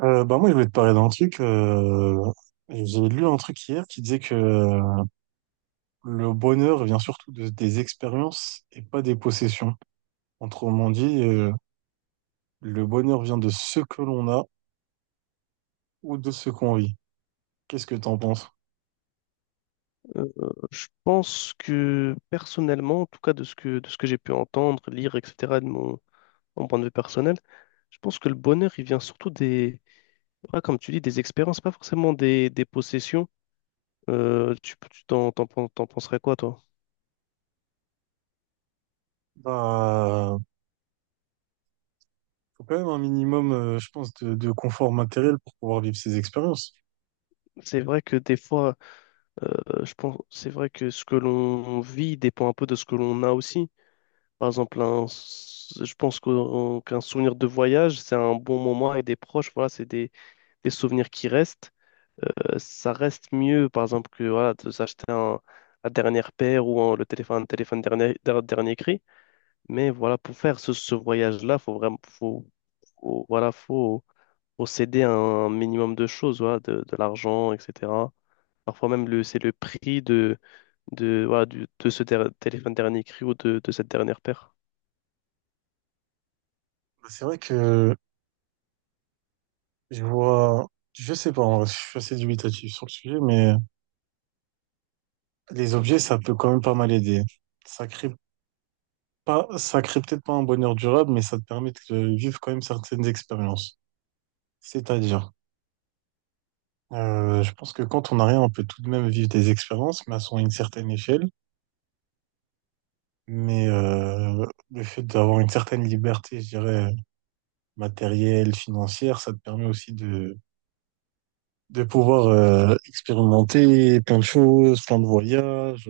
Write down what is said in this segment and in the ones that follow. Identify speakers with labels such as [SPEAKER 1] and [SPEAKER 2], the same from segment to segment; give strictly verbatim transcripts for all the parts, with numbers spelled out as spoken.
[SPEAKER 1] Euh, bah moi, je voulais te parler d'un truc. Euh, j'ai lu un truc hier qui disait que euh, le bonheur vient surtout de- des expériences et pas des possessions. Autrement dit, euh, le bonheur vient de ce que l'on a ou de ce qu'on vit. Qu'est-ce que t'en penses?
[SPEAKER 2] Euh, je pense que personnellement, en tout cas de ce que, de ce que j'ai pu entendre, lire, et cetera, de mon, mon point de vue personnel, je pense que le bonheur, il vient surtout des, voilà, comme tu dis, des expériences, pas forcément des, des possessions. Euh, tu tu t'en, t'en, pen- t'en penserais quoi, toi?
[SPEAKER 1] Bah, faut quand même un minimum, euh, je pense, de, de confort matériel pour pouvoir vivre ces expériences.
[SPEAKER 2] C'est vrai que des fois, euh, je pense, c'est vrai que ce que l'on vit dépend un peu de ce que l'on a aussi. Par exemple, un, s- je pense qu'un qu'un souvenir de voyage, c'est un bon moment avec des proches, voilà, c'est des, des souvenirs qui restent. Euh, ça reste mieux, par exemple, que voilà, de s'acheter un, la dernière paire ou un- le téléphone, téléphone dernier, der- dernier cri. Mais voilà, pour faire ce, ce voyage-là, faut vraiment, faut, faut- voilà, faut, faut céder à un minimum de choses, voilà, de, de l'argent, et cetera. Parfois même, le, c'est le prix de, de, voilà, du, de ce der- téléphone dernier cri ou de, de cette dernière paire.
[SPEAKER 1] Bah, c'est vrai que je vois, je sais pas, en vrai, je suis assez dubitatif sur le sujet, mais les objets, ça peut quand même pas mal aider. Ça crée Pas, ça crée peut-être pas un bonheur durable, mais ça te permet de euh, vivre quand même certaines expériences. C'est-à-dire, euh, je pense que quand on n'a rien, on peut tout de même vivre des expériences, mais elles sont à une certaine échelle. Mais euh, le fait d'avoir une certaine liberté, je dirais, matérielle, financière, ça te permet aussi de, de pouvoir euh, expérimenter plein de choses, plein de voyages,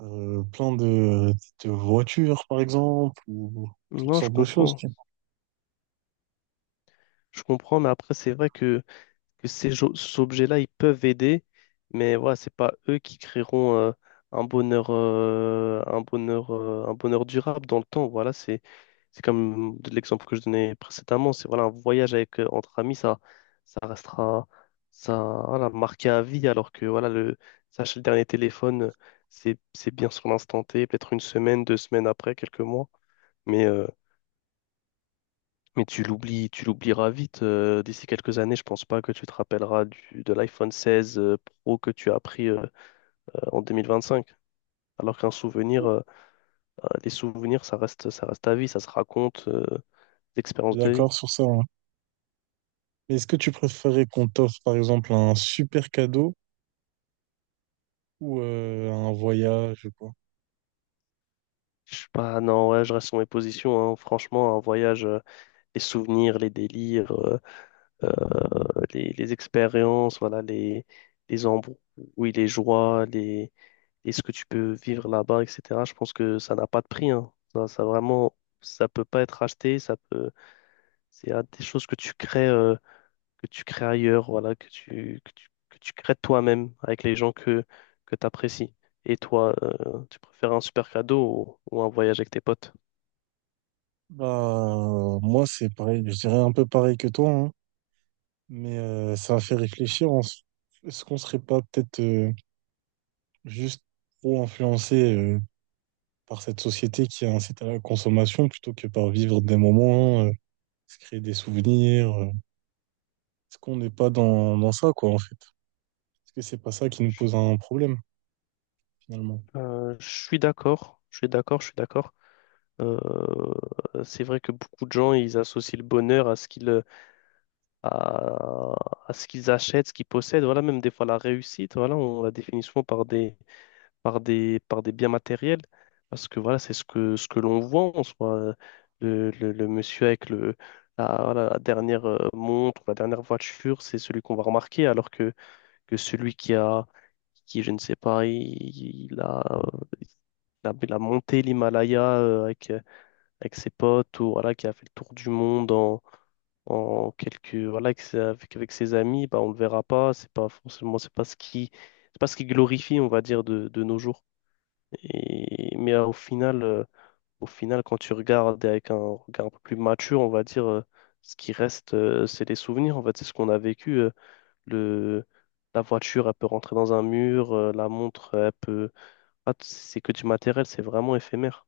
[SPEAKER 1] euh, plein de, de voitures, par exemple, ou toutes
[SPEAKER 2] Non, je
[SPEAKER 1] sortes de choses.
[SPEAKER 2] comprends.
[SPEAKER 1] Tu
[SPEAKER 2] Je comprends, mais après, c'est vrai que que ces jo- objets-là, ils peuvent aider, mais voilà, c'est pas eux qui créeront euh, un bonheur, euh, un bonheur, euh, un bonheur durable dans le temps. Voilà, c'est c'est comme de l'exemple que je donnais précédemment. C'est voilà, un voyage avec euh, entre amis, ça ça restera ça voilà, marqué à vie, alors que voilà le s'acheter le dernier téléphone, c'est c'est bien sur l'instant T, peut-être une semaine, deux semaines après, quelques mois, mais euh, mais tu l'oublies, tu l'oublieras vite. Euh, d'ici quelques années, je pense pas que tu te rappelleras du, de l'iPhone seize euh, Pro que tu as pris euh, euh, en vingt vingt-cinq. Alors qu'un souvenir,
[SPEAKER 1] vois.
[SPEAKER 2] euh, euh, les souvenirs, ça reste, ça reste à vie, ça se raconte, euh,
[SPEAKER 1] Je
[SPEAKER 2] l'expérience
[SPEAKER 1] suis
[SPEAKER 2] de vie.
[SPEAKER 1] d'accord sur ça, hein. Mais est-ce que tu préférais qu'on t'offre, par exemple, un super cadeau ou euh, un voyage, je sais pas?
[SPEAKER 2] Je sais pas, non, ouais, je reste sur mes positions, hein. Franchement, un voyage, euh, les souvenirs, les délires, euh, euh, les, les expériences, voilà, les, les embrouilles, les joies, les, et ce que tu peux vivre là-bas, et cetera. Je pense que ça n'a pas de prix, hein. Ça, ça vraiment, ça peut pas être acheté, ça peut, c'est euh, des choses que tu crées, euh, que tu crées ailleurs, voilà, que tu, que tu, que tu crées toi-même avec les gens que, que tu apprécies. Et toi, euh, tu préfères un super cadeau ou, ou un voyage avec tes potes?
[SPEAKER 1] Bah, moi, c'est pareil. Je dirais un peu pareil que toi, hein. mais euh, ça a fait réfléchir. en s- Est-ce qu'on serait pas peut-être euh, juste trop influencé euh, par cette société qui incite à la consommation plutôt que par vivre des moments, euh, se créer des souvenirs? euh. Est-ce qu'on n'est pas dans, dans ça, quoi, en fait? Est-ce que c'est pas ça qui nous
[SPEAKER 2] Je
[SPEAKER 1] pose un problème, finalement?
[SPEAKER 2] euh, je suis d'accord, je suis d'accord, je suis d'accord. Euh, c'est vrai que beaucoup de gens, ils associent le bonheur à ce qu'ils à, à ce qu'ils achètent, ce qu'ils possèdent. Voilà, même des fois la réussite, voilà, on la définit souvent par des, par des, par des biens matériels, parce que voilà, c'est ce que, ce que l'on voit en soi. Euh, Le, le, le monsieur avec le, la, voilà, la dernière euh, montre, la dernière voiture, c'est celui qu'on va remarquer, alors que, que celui qui a, qui, je ne sais pas, il, il a, euh, il a, il a monté l'Himalaya euh, avec, avec ses potes, ou voilà, qui a fait le tour du monde en, en quelques voilà avec, ses- avec, avec ses amis, bah on le verra pas, c'est pas forcément, c'est pas ce qui c'est pas ce qui glorifie, on va dire, de, de nos jours. Et mais euh, au final euh, au final quand tu regardes avec un regard un peu plus mature, on va dire, euh, ce qui reste, euh, c'est les souvenirs, en fait, c'est ce qu'on a vécu. euh, le La voiture, elle peut rentrer dans un mur. Euh, la montre, elle peut... Ah, c'est que du matériel, c'est vraiment éphémère.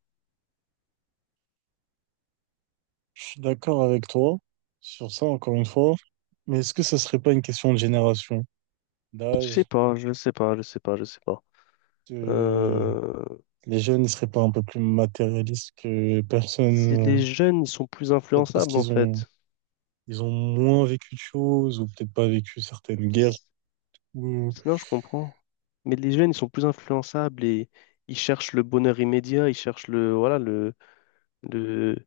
[SPEAKER 1] Je suis d'accord avec toi sur ça, encore une fois. Mais est-ce que ça serait pas une question de génération,
[SPEAKER 2] Je sais
[SPEAKER 1] d'âge,
[SPEAKER 2] pas, je sais pas, je sais pas, je sais pas.
[SPEAKER 1] de...
[SPEAKER 2] Euh,
[SPEAKER 1] les jeunes ne seraient pas un peu plus matérialistes que
[SPEAKER 2] C'est
[SPEAKER 1] personne, euh,
[SPEAKER 2] les jeunes, ils sont plus
[SPEAKER 1] peut-être parce
[SPEAKER 2] influençables, en
[SPEAKER 1] qu'ils ont
[SPEAKER 2] fait.
[SPEAKER 1] ils ont moins vécu de choses ou peut-être pas vécu certaines guerres.
[SPEAKER 2] C'est-
[SPEAKER 1] ou-
[SPEAKER 2] Sinon, je comprends. Mais les jeunes, ils sont plus influençables et ils cherchent le bonheur immédiat, ils cherchent le, voilà, le, le,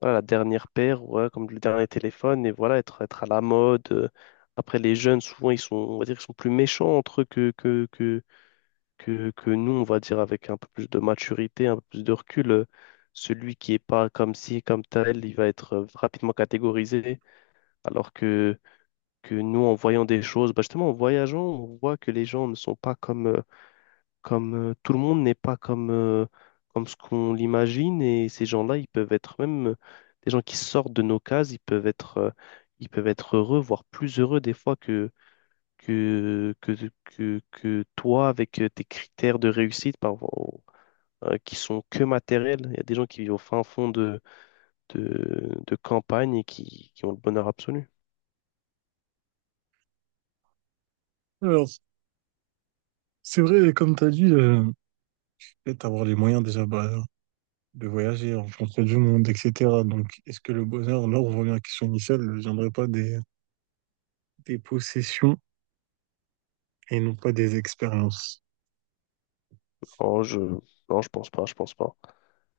[SPEAKER 2] voilà, la dernière paire, ouais, comme le dernier téléphone, et voilà, être, être à la mode. euh. Après, les jeunes, souvent, ils sont, on va dire, ils sont plus méchants entre eux que, que, que, que, que nous, on va dire, avec un peu plus de maturité, un peu plus de recul. euh, Celui qui est pas comme ci, comme tel, il va être euh, rapidement catégorisé, alors que que nous, en voyant des choses, bah, justement, en voyageant, on voit que les gens ne sont pas comme, euh, comme euh, tout le monde n'est pas comme, euh, comme ce qu'on l'imagine. Et ces gens-là, ils peuvent être même euh, des gens qui sortent de nos cases, ils peuvent être, euh, ils peuvent être heureux, voire plus heureux des fois que, que, que, que, que toi, avec euh, tes critères de réussite, par, euh, qui sont que matériels. Il y a des gens qui vivent au fin fond de, de, de campagne et qui, qui ont le bonheur absolu.
[SPEAKER 1] Alors, c'est vrai, comme tu as dit, euh, peut-être avoir les moyens déjà bah, de voyager, rencontrer du monde, et cetera. Donc, est-ce que le bonheur, là, on revient à la question initiale, ne viendrait pas des, des possessions et non pas des expériences?
[SPEAKER 2] Oh, je, non, je pense pas, je pense pas.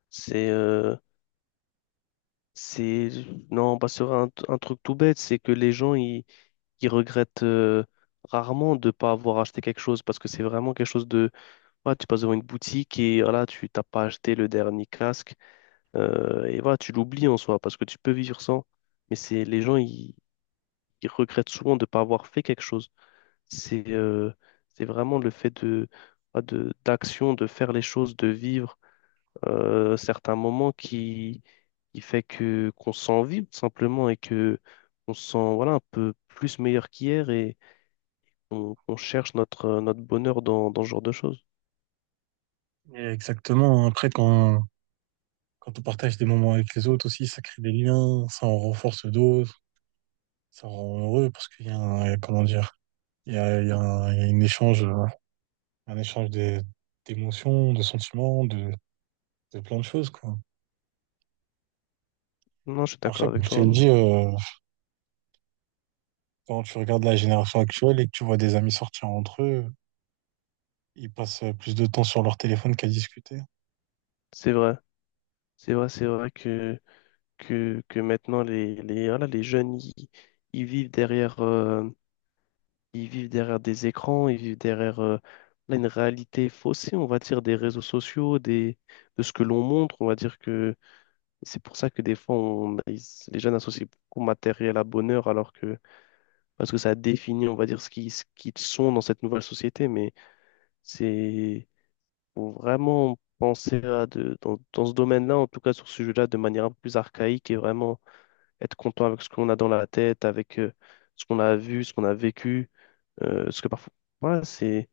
[SPEAKER 2] C'est euh, c'est non, pas sur un, un truc tout bête, c'est que les gens ils, ils regrettent euh, rarement de pas avoir acheté quelque chose parce que c'est vraiment quelque chose de voilà, tu passes devant une boutique et voilà, tu t'as pas acheté le dernier casque, euh, et voilà, tu l'oublies en soi parce que tu peux vivre sans. Mais c'est les gens ils, ils regrettent souvent de pas avoir fait quelque chose. C'est euh, c'est vraiment le fait de voilà, de d'action, de faire les choses, de vivre euh, certains moments qui, qui fait que qu'on s'envie tout simplement et que on se sent voilà, un peu plus meilleur qu'hier et on, on cherche notre, euh, notre bonheur dans, dans ce genre de choses.
[SPEAKER 1] Et exactement. Après, quand, quand on partage des moments avec les autres aussi, ça crée des liens, ça en renforce d'autres, ça rend heureux parce qu'il y a un, comment dire, il y a, il y a un, il y a une échange, euh, un échange des- d'émotions, de sentiments, de, de plein de choses, quoi.
[SPEAKER 2] Non, je suis d'accord
[SPEAKER 1] Après, comme
[SPEAKER 2] avec
[SPEAKER 1] je
[SPEAKER 2] toi,
[SPEAKER 1] t'ai
[SPEAKER 2] non.
[SPEAKER 1] dit, euh, quand tu regardes la génération actuelle et que tu vois des amis sortir entre eux, ils passent plus de temps sur leur téléphone qu'à discuter.
[SPEAKER 2] C'est vrai, c'est vrai, c'est vrai que, que, que maintenant les, les, voilà, les jeunes ils, ils vivent derrière, euh, ils vivent derrière des écrans, ils vivent derrière euh, là, une réalité faussée, on va dire, des réseaux sociaux, des, de ce que l'on montre. On va dire que c'est pour ça que des fois, on- ils- les jeunes associent beaucoup matériel à bonheur, alors que, parce que ça définit, on va dire, ce qu'ils ce qu'ils sont dans cette nouvelle société. Mais c'est, faut vraiment penser à de, dans, dans ce domaine-là, en tout cas sur ce sujet-là, de manière un peu plus archaïque et vraiment être content avec ce qu'on a dans la tête, avec euh, ce qu'on a vu, ce qu'on a vécu. Euh, ce que parfois, voilà, c'est,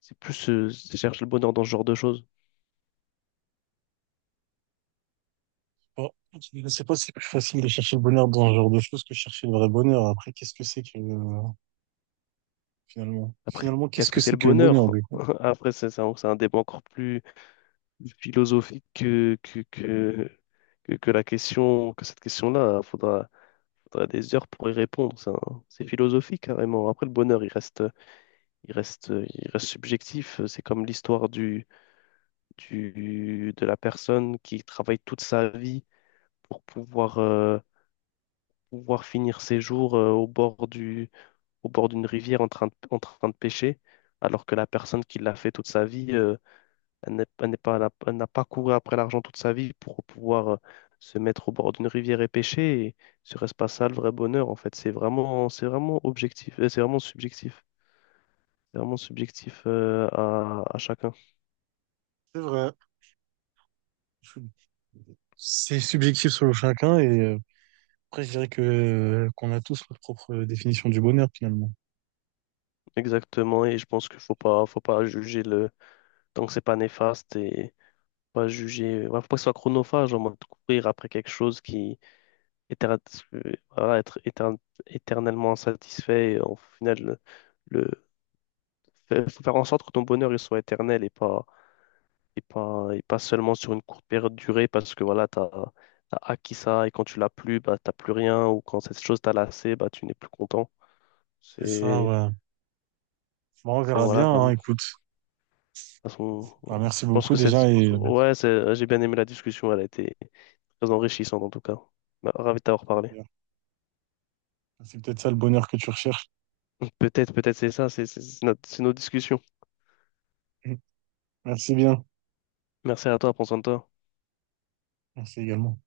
[SPEAKER 2] c'est plus, euh, je cherche le bonheur dans ce genre de choses.
[SPEAKER 1] Bon, je sais pas si c'est plus facile de chercher le bonheur dans ce genre de choses que chercher le vrai bonheur. Après, qu'est-ce que c'est que euh, finalement?
[SPEAKER 2] Après,
[SPEAKER 1] Finalement, qu'est-ce
[SPEAKER 2] qu'est-ce
[SPEAKER 1] que
[SPEAKER 2] que c'est
[SPEAKER 1] c'est
[SPEAKER 2] le
[SPEAKER 1] que le bonheur
[SPEAKER 2] bonheur?
[SPEAKER 1] du coup?
[SPEAKER 2] Après, c'est c'est un c'est un débat encore plus philosophique que, que, que, que, que la question, que cette question-là. Il faudra, faudra des heures pour y répondre. C'est un- c'est philosophique carrément. Après, le bonheur, il reste, il reste, il reste subjectif. C'est comme l'histoire du, du, de la personne qui travaille toute sa vie pour pouvoir, euh, pouvoir finir ses jours, euh, au bord du, au bord d'une rivière en train de, en train de pêcher, alors que la personne qui l'a fait toute sa vie, euh, Elle n'est elle n'est pas, elle a- elle n'a pas couru après l'argent toute sa vie pour pouvoir euh, se mettre au bord d'une rivière et pêcher. Et ce reste pas ça le vrai bonheur, en fait. C'est vraiment, c'est vraiment objectif, euh, c'est vraiment subjectif. C'est vraiment subjectif euh, à, à chacun.
[SPEAKER 1] C'est vrai. Je- c'est subjectif selon chacun et euh, après, je dirais que euh, qu'on a tous notre propre définition du bonheur finalement.
[SPEAKER 2] Exactement. Et je pense qu'il faut pas, faut pas juger le tant que c'est pas néfaste et pas juger. Ouais, faut pas que ce soit chronophage en mode courir après quelque chose qui éter- euh, voilà, être éter- éternellement insatisfait. Et au final, le, Fais- faut faire en sorte que ton bonheur il soit éternel et pas, et pas, et pas seulement sur une courte période de durée parce que voilà, t'as, t'as acquis ça et quand tu l'as plus, bah, t'as plus rien ou quand cette chose t'a lassé, bah, tu n'es plus content.
[SPEAKER 1] C'est ça,
[SPEAKER 2] C'est,
[SPEAKER 1] ouais. Bon, on
[SPEAKER 2] c'est
[SPEAKER 1] verra
[SPEAKER 2] voilà,
[SPEAKER 1] bien, hein,
[SPEAKER 2] vraiment. De
[SPEAKER 1] écoute.
[SPEAKER 2] toute façon,
[SPEAKER 1] Bah, merci
[SPEAKER 2] je pense
[SPEAKER 1] beaucoup
[SPEAKER 2] que c'est,
[SPEAKER 1] déjà et euh,
[SPEAKER 2] ouais, c'est- j'ai bien aimé la discussion, elle a été très enrichissante en tout cas. Bah, ravi de t'avoir parlé.
[SPEAKER 1] c'est peut-être ça le bonheur que tu recherches.
[SPEAKER 2] Peut-être, peut-être c'est ça, c'est c'est- c'est notre- c'est nos discussions.
[SPEAKER 1] Merci bien.
[SPEAKER 2] Merci à toi, prends soin de toi.
[SPEAKER 1] Merci également.